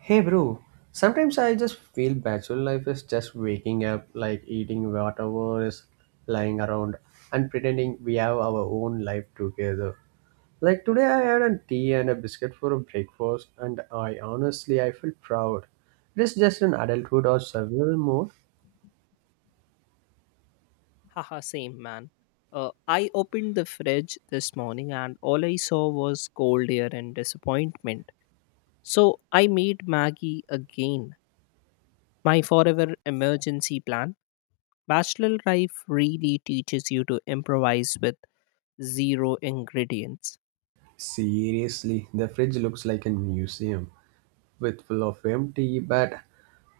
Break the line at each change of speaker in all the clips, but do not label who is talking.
Hey bro, sometimes I just feel bachelor life is just waking up, like eating whatever is lying around and pretending we have our own life together. Like today I had a tea and a biscuit for a breakfast and I honestly I feel proud. It is just an adulthood or survival mode.
Haha, same man. I opened the fridge this morning and all I saw was cold air and disappointment. So I made Maggie again, my forever emergency plan. Bachelor life really teaches you to improvise with zero ingredients.
Seriously, the fridge looks like a museum. With full of empty, but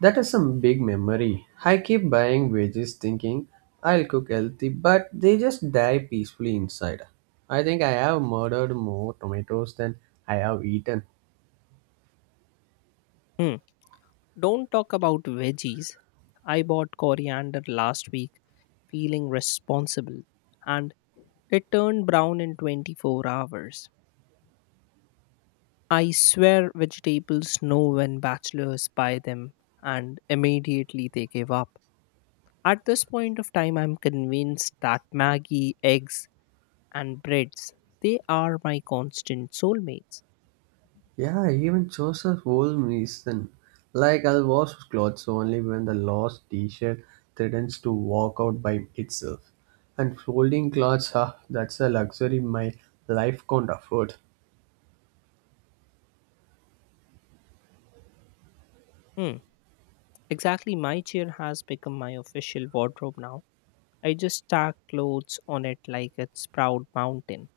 that is some big memory. I keep buying veggies thinking I'll cook healthy, but they just die peacefully inside. I think I have murdered more tomatoes than I have eaten.
Hmm. Don't talk about veggies. I bought coriander last week, feeling responsible, and it turned brown in 24 hours. I swear vegetables know when bachelors buy them and immediately they give up. At this point of time, I'm convinced that Maggie, eggs, and breads. They are my constant soulmates.
Yeah, even chose a whole reason. Like I'll wash clothes only when the lost t-shirt threatens to walk out by itself. And folding clothes, ah, that's a luxury my life can't afford.
Hmm, exactly. My chair has become my official wardrobe now. I just stack clothes on it like it's Proud Mountain.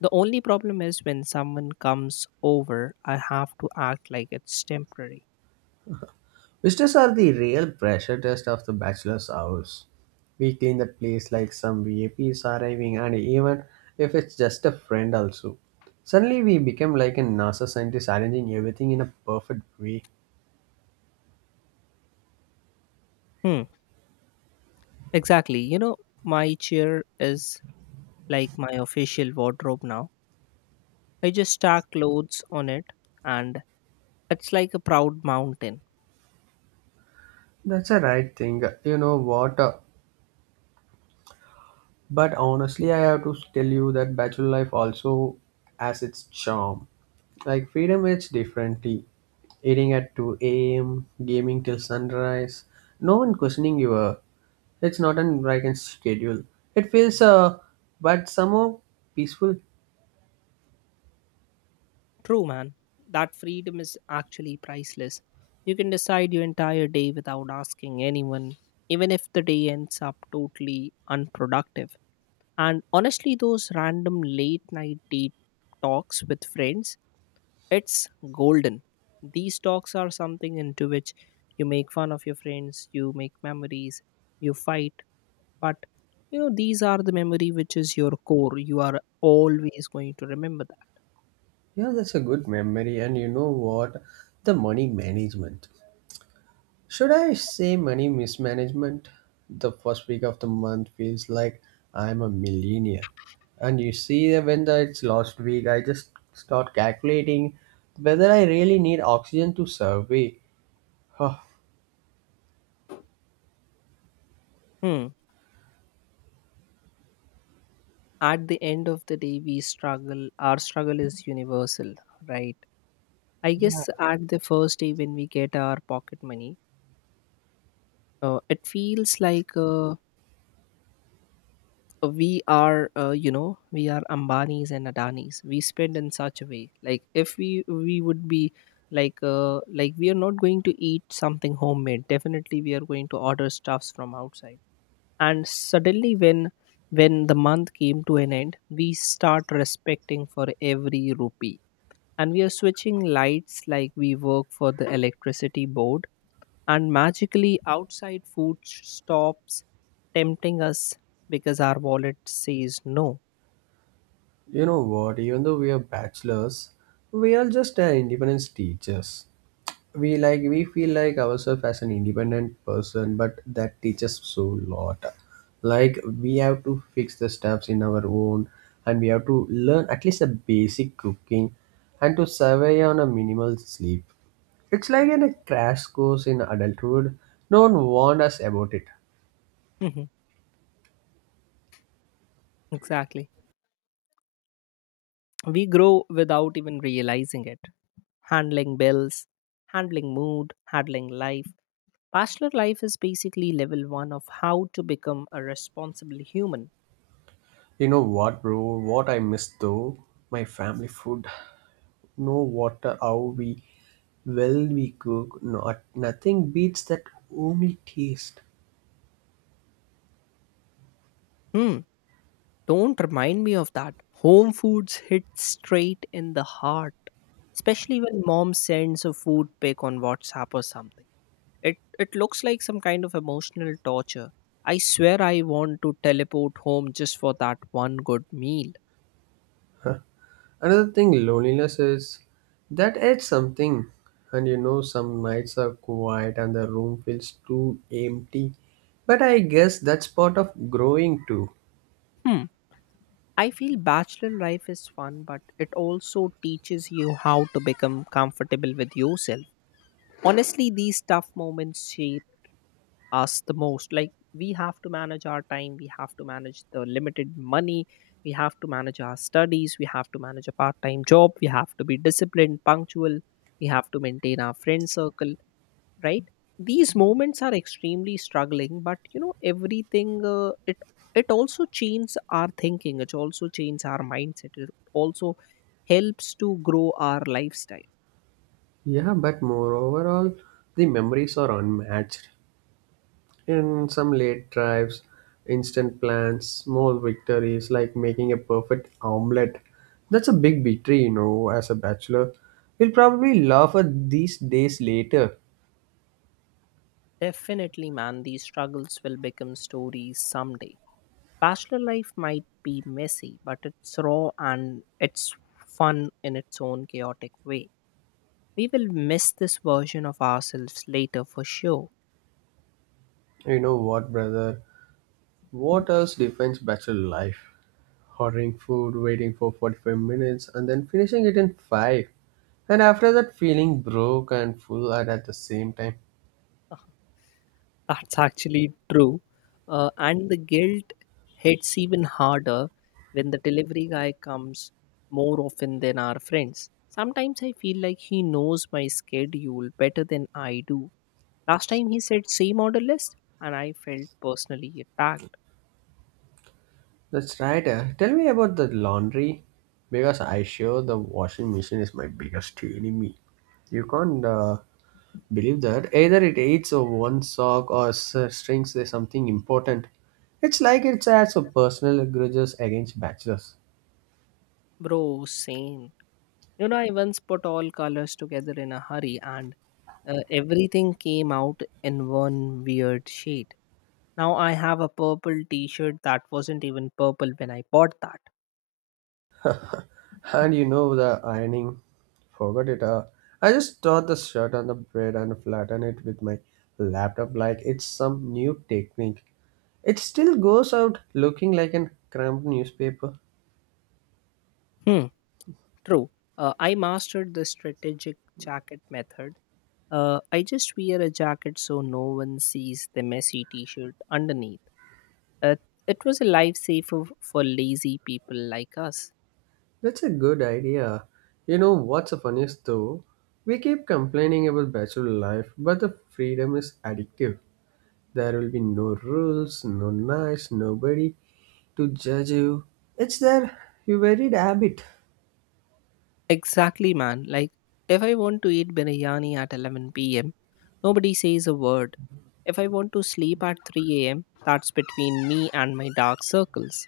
The only problem is when someone comes over, I have to act like it's temporary.
Vistas are the real pressure test of the bachelor's house. We clean the place like some VIPs arriving, and even if it's just a friend, also. Suddenly, we become like a NASA scientist arranging everything in a perfect way.
Hmm, exactly. You know, my chair is like my official wardrobe now. I just stack clothes on it, and it's like a proud mountain.
That's a right thing, you know what? But honestly, I have to tell you that bachelor life also has its charm. Like, freedom is differently. Eating at 2 a.m., gaming till sunrise, no one questioning your, it's not an American schedule. It feels but somehow peaceful.
True, man. That freedom is actually priceless. You can decide your entire day without asking anyone, even if the day ends up totally unproductive. And honestly, those random late night date talks with friends, it's golden. These talks are something into which you make fun of your friends, you make memories, you fight, but you know, these are the memory which is your core. You are always going to remember that.
Yeah, that's a good memory. And you know what? The money management. Should I say money mismanagement? The first week of the month feels like I'm a millionaire. And you see that it's last week, I just start calculating whether I really need oxygen to survey. Huh.
Hmm. At the end of the day, we struggle. Our struggle is universal, right? I
Yeah,
guess at the first day when we get our pocket money, it feels like a we are you know, we are ambanis and adanis. We spend in such a way, like if we would be like we are not going to eat something homemade, definitely we are going to order stuffs from outside. And suddenly when the month came to an end, we start respecting for every rupee, and we are switching lights like we work for the electricity board, and magically outside food stops tempting us because our wallet says no.
you know what? Even though we are bachelors, we are just independence teachers. We like we feel like ourselves as an independent person, but that teaches so lot. Like we have to fix the stuffs in our own, and we have to learn at least a basic cooking and to survey on a minimal sleep. It's like in a crash course in adulthood. No one warned us about it.
Mhm, exactly. We grow without even realizing it. Handling bills, handling mood, handling life. Bachelor life is basically level one of how to become a responsible human.
You know what, bro, what I miss though, my family food. No water how we, well we cook, not nothing beats that homely taste.
Hmm. Don't remind me of that. Home foods hit straight in the heart, especially when mom sends a food pic on WhatsApp or something. It looks like some kind of emotional torture. I swear I want to teleport home just for that one good meal.
Another thing, loneliness is that it's something, and you know, some nights are quiet and the room feels too empty. But I guess that's part of growing too.
Hmm. I feel bachelor life is fun, but it also teaches you how to become comfortable with yourself. Honestly, these tough moments shape us the most. Like, we have to manage our time, we have to manage the limited money, we have to manage our studies, we have to manage a part-time job, we have to be disciplined, punctual, we have to maintain our friend circle, right? These moments are extremely struggling, but you know everything, it also changes our thinking, it also changes our mindset, it also helps to grow our lifestyle.
Yeah, but moreover, all the memories are unmatched. In some late drives, instant plans, small victories like making a perfect omelette. That's a big victory, you know, as a bachelor. We'll probably laugh at these days later.
Definitely, man. These struggles will become stories someday. Bachelor life might be messy, but it's raw and it's fun in its own chaotic way. We will miss this version of ourselves later for sure.
You know what, brother? What else defines bachelor life? Ordering food, waiting for 45 minutes, and then finishing it in 5. And after that, feeling broke and full and at the same time.
That's actually true. And the guilt hits even harder when the delivery guy comes more often than our friends. Sometimes I feel like he knows my schedule better than I do. Last time he said same order list, and I felt personally attacked.
That's right. Tell me about the laundry. Because I sure the washing machine is my biggest enemy. You can't believe that. Either it eats or one sock or strings is something important. It's like it has a personal grudges against bachelors.
Bro, same. You know, I once put all colors together in a hurry, and everything came out in one weird shade. Now I have a purple t shirt that wasn't even purple when I bought that.
And you know the ironing? Forgot it. I just tore the shirt on the bed and flattened it with my laptop like it's some new technique. It still goes out looking like an cramped newspaper.
Hmm, true. I mastered the strategic jacket method. I just wear a jacket so no one sees the messy t shirt underneath. Uh, it was a lifesaver for lazy people like us.
That's a good idea. You know what's the funniest though? We keep complaining about bachelor life, but the freedom is addictive. There will be no rules, no nights, nobody to judge you. It's there, you wear it habit.
Exactly, man. Like, if I want to eat biryani at 11 p.m., nobody says a word. If I want to sleep at 3 a.m., that's between me and my dark circles.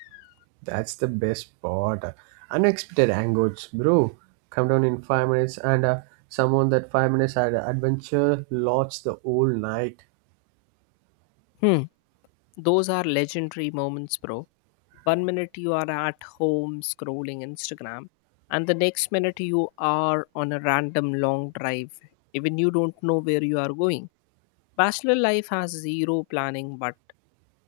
That's the best part. Unexpected angles, bro. Come down in five minutes, and someone that five minutes had adventure lots the whole night.
Hmm. Those are legendary moments, bro. One minute you are at home scrolling Instagram, and the next minute you are on a random long drive. Even you don't know where you are going. Bachelor life has zero planning, but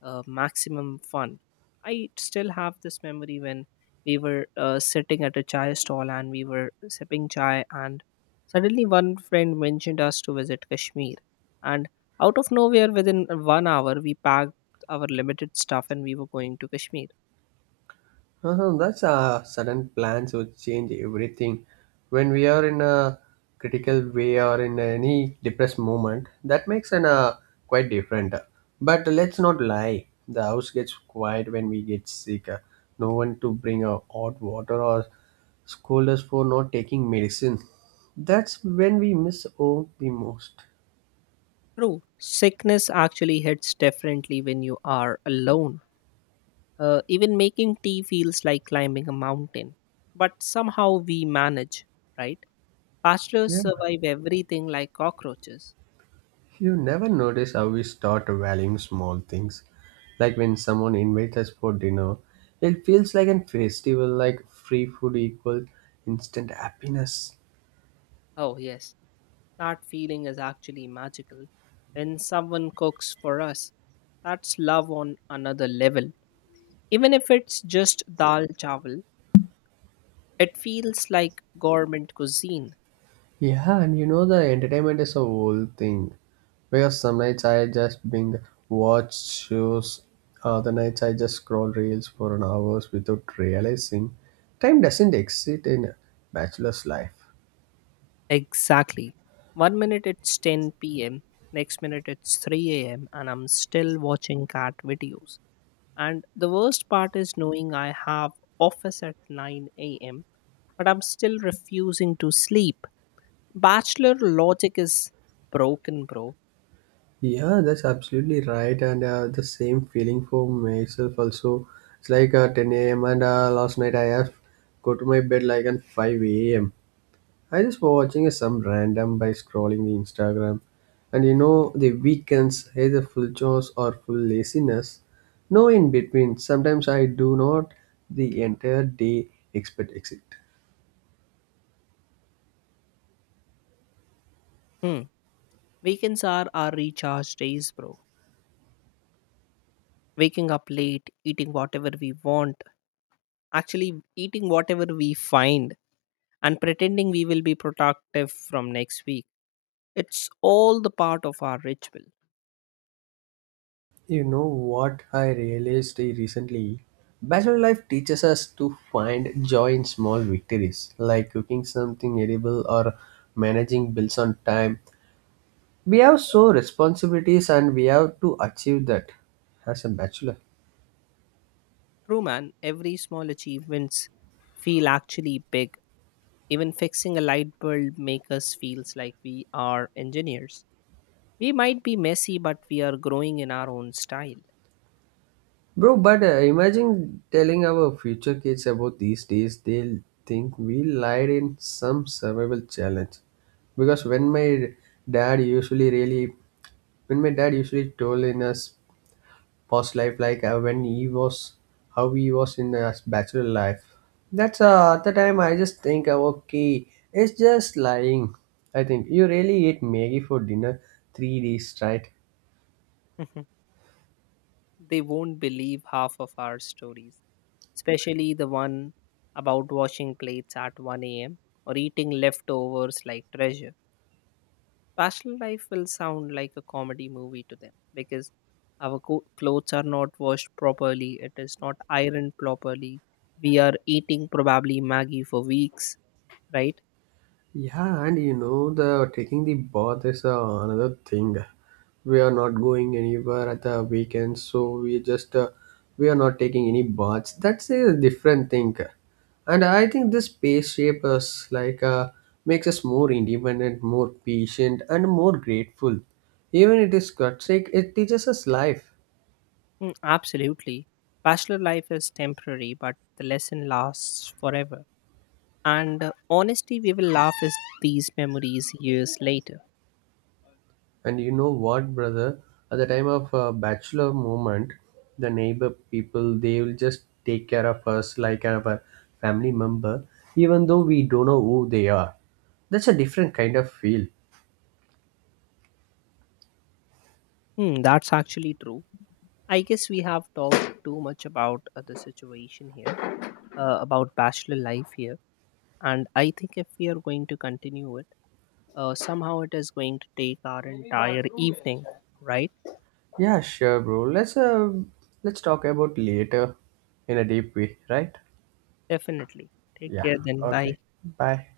maximum fun. I still have this memory when we were sitting at a chai stall and we were sipping chai, and suddenly one friend mentioned us to visit Kashmir. And out of nowhere, within one hour, we packed our limited stuff and we were going to Kashmir.
Uh-huh, that's a sudden plans would change everything. When we are in a critical way or in any depressed moment, that makes an quite different. But let's not lie. The house gets quiet when we get sick. No one to bring a hot water or scold us for not taking medicine. That's when we miss home the most.
True, sickness actually hits differently when you are alone. Even making tea feels like climbing a mountain, but somehow we manage, right? Bachelors
Yeah.
survive everything like cockroaches.
You never notice how we start valuing small things. Like when someone invites us for dinner, it feels like a festival, like free food equals instant happiness.
Oh, yes, that feeling is actually magical. When someone cooks for us, that's love on another level. Even if it's just dal chawal, it feels like government cuisine.
Yeah, and you know the entertainment is a whole thing. Because some nights I just bing watch shows, other nights I just scroll reels for an hours without realizing time doesn't exist in a bachelor's life.
Exactly. One minute it's 10 p.m., next minute it's 3 a.m., and I'm still watching cat videos. And the worst part is knowing I have office at 9 a.m., but I'm still refusing to sleep. Bachelor logic is broken, bro.
Yeah, that's absolutely right, and the same feeling for myself also. It's like 10 a.m. and last night I have go to my bed like at 5 a.m. I just was watching some random by scrolling the Instagram, and you know the weekends either full chores or full laziness, no in between. Sometimes I do not the entire day expect exit.
Hmm. Weekends are our recharge days, bro. Waking up late, eating whatever we want, actually eating whatever we find, and pretending we will be productive from next week. It's all the part of our ritual.
You know what I realized recently? Bachelor life teaches us to find joy in small victories, like cooking something edible or managing bills on time. We have so responsibilities and we have to achieve that as a bachelor.
True, man. Every small achievements feel actually big. Even fixing a light bulb makes us feels like we are engineers. We might be messy, but we are growing in our own style.
Bro, but imagine telling our future kids about these days, they'll think we lied in some survival challenge. Because dad usually really when my dad usually told in us past life like when he was how he was in his bachelor life, that's at the time I just think, okay, it's just lying. I think you really ate maggie for dinner three days, right?
They won't believe half of our stories, especially the one about washing plates at 1 a.m. or eating leftovers like treasure. Bachelor life will sound like a comedy movie to them because our clothes are not washed properly, it is not ironed properly. We are eating probably Maggie for weeks, right?
Yeah, and you know the taking the bath is another thing. We are not going anywhere at the weekends, so we just we are not taking any baths. That's a different thing, and I think this space shape us like makes us more independent, more patient, and more grateful. Even it is cut it teaches us life.
Mm, absolutely. Bachelor life is temporary, but the lesson lasts forever. And honestly, we will laugh at these memories years later.
And you know what, brother? At the time of bachelor moment, the neighbor people they will just take care of us like kind of a family member, even though we don't know who they are. That's a different kind of feel.
Hmm, that's actually true. I guess we have talked too much about the situation here, about bachelor life here. And I think if we are going to continue it, somehow it is going to take our entire evening, right?
Yeah, sure, bro. Let's talk about later in a deep way, right?
Definitely. Take
Yeah.
care then. Bye.
Okay. Bye.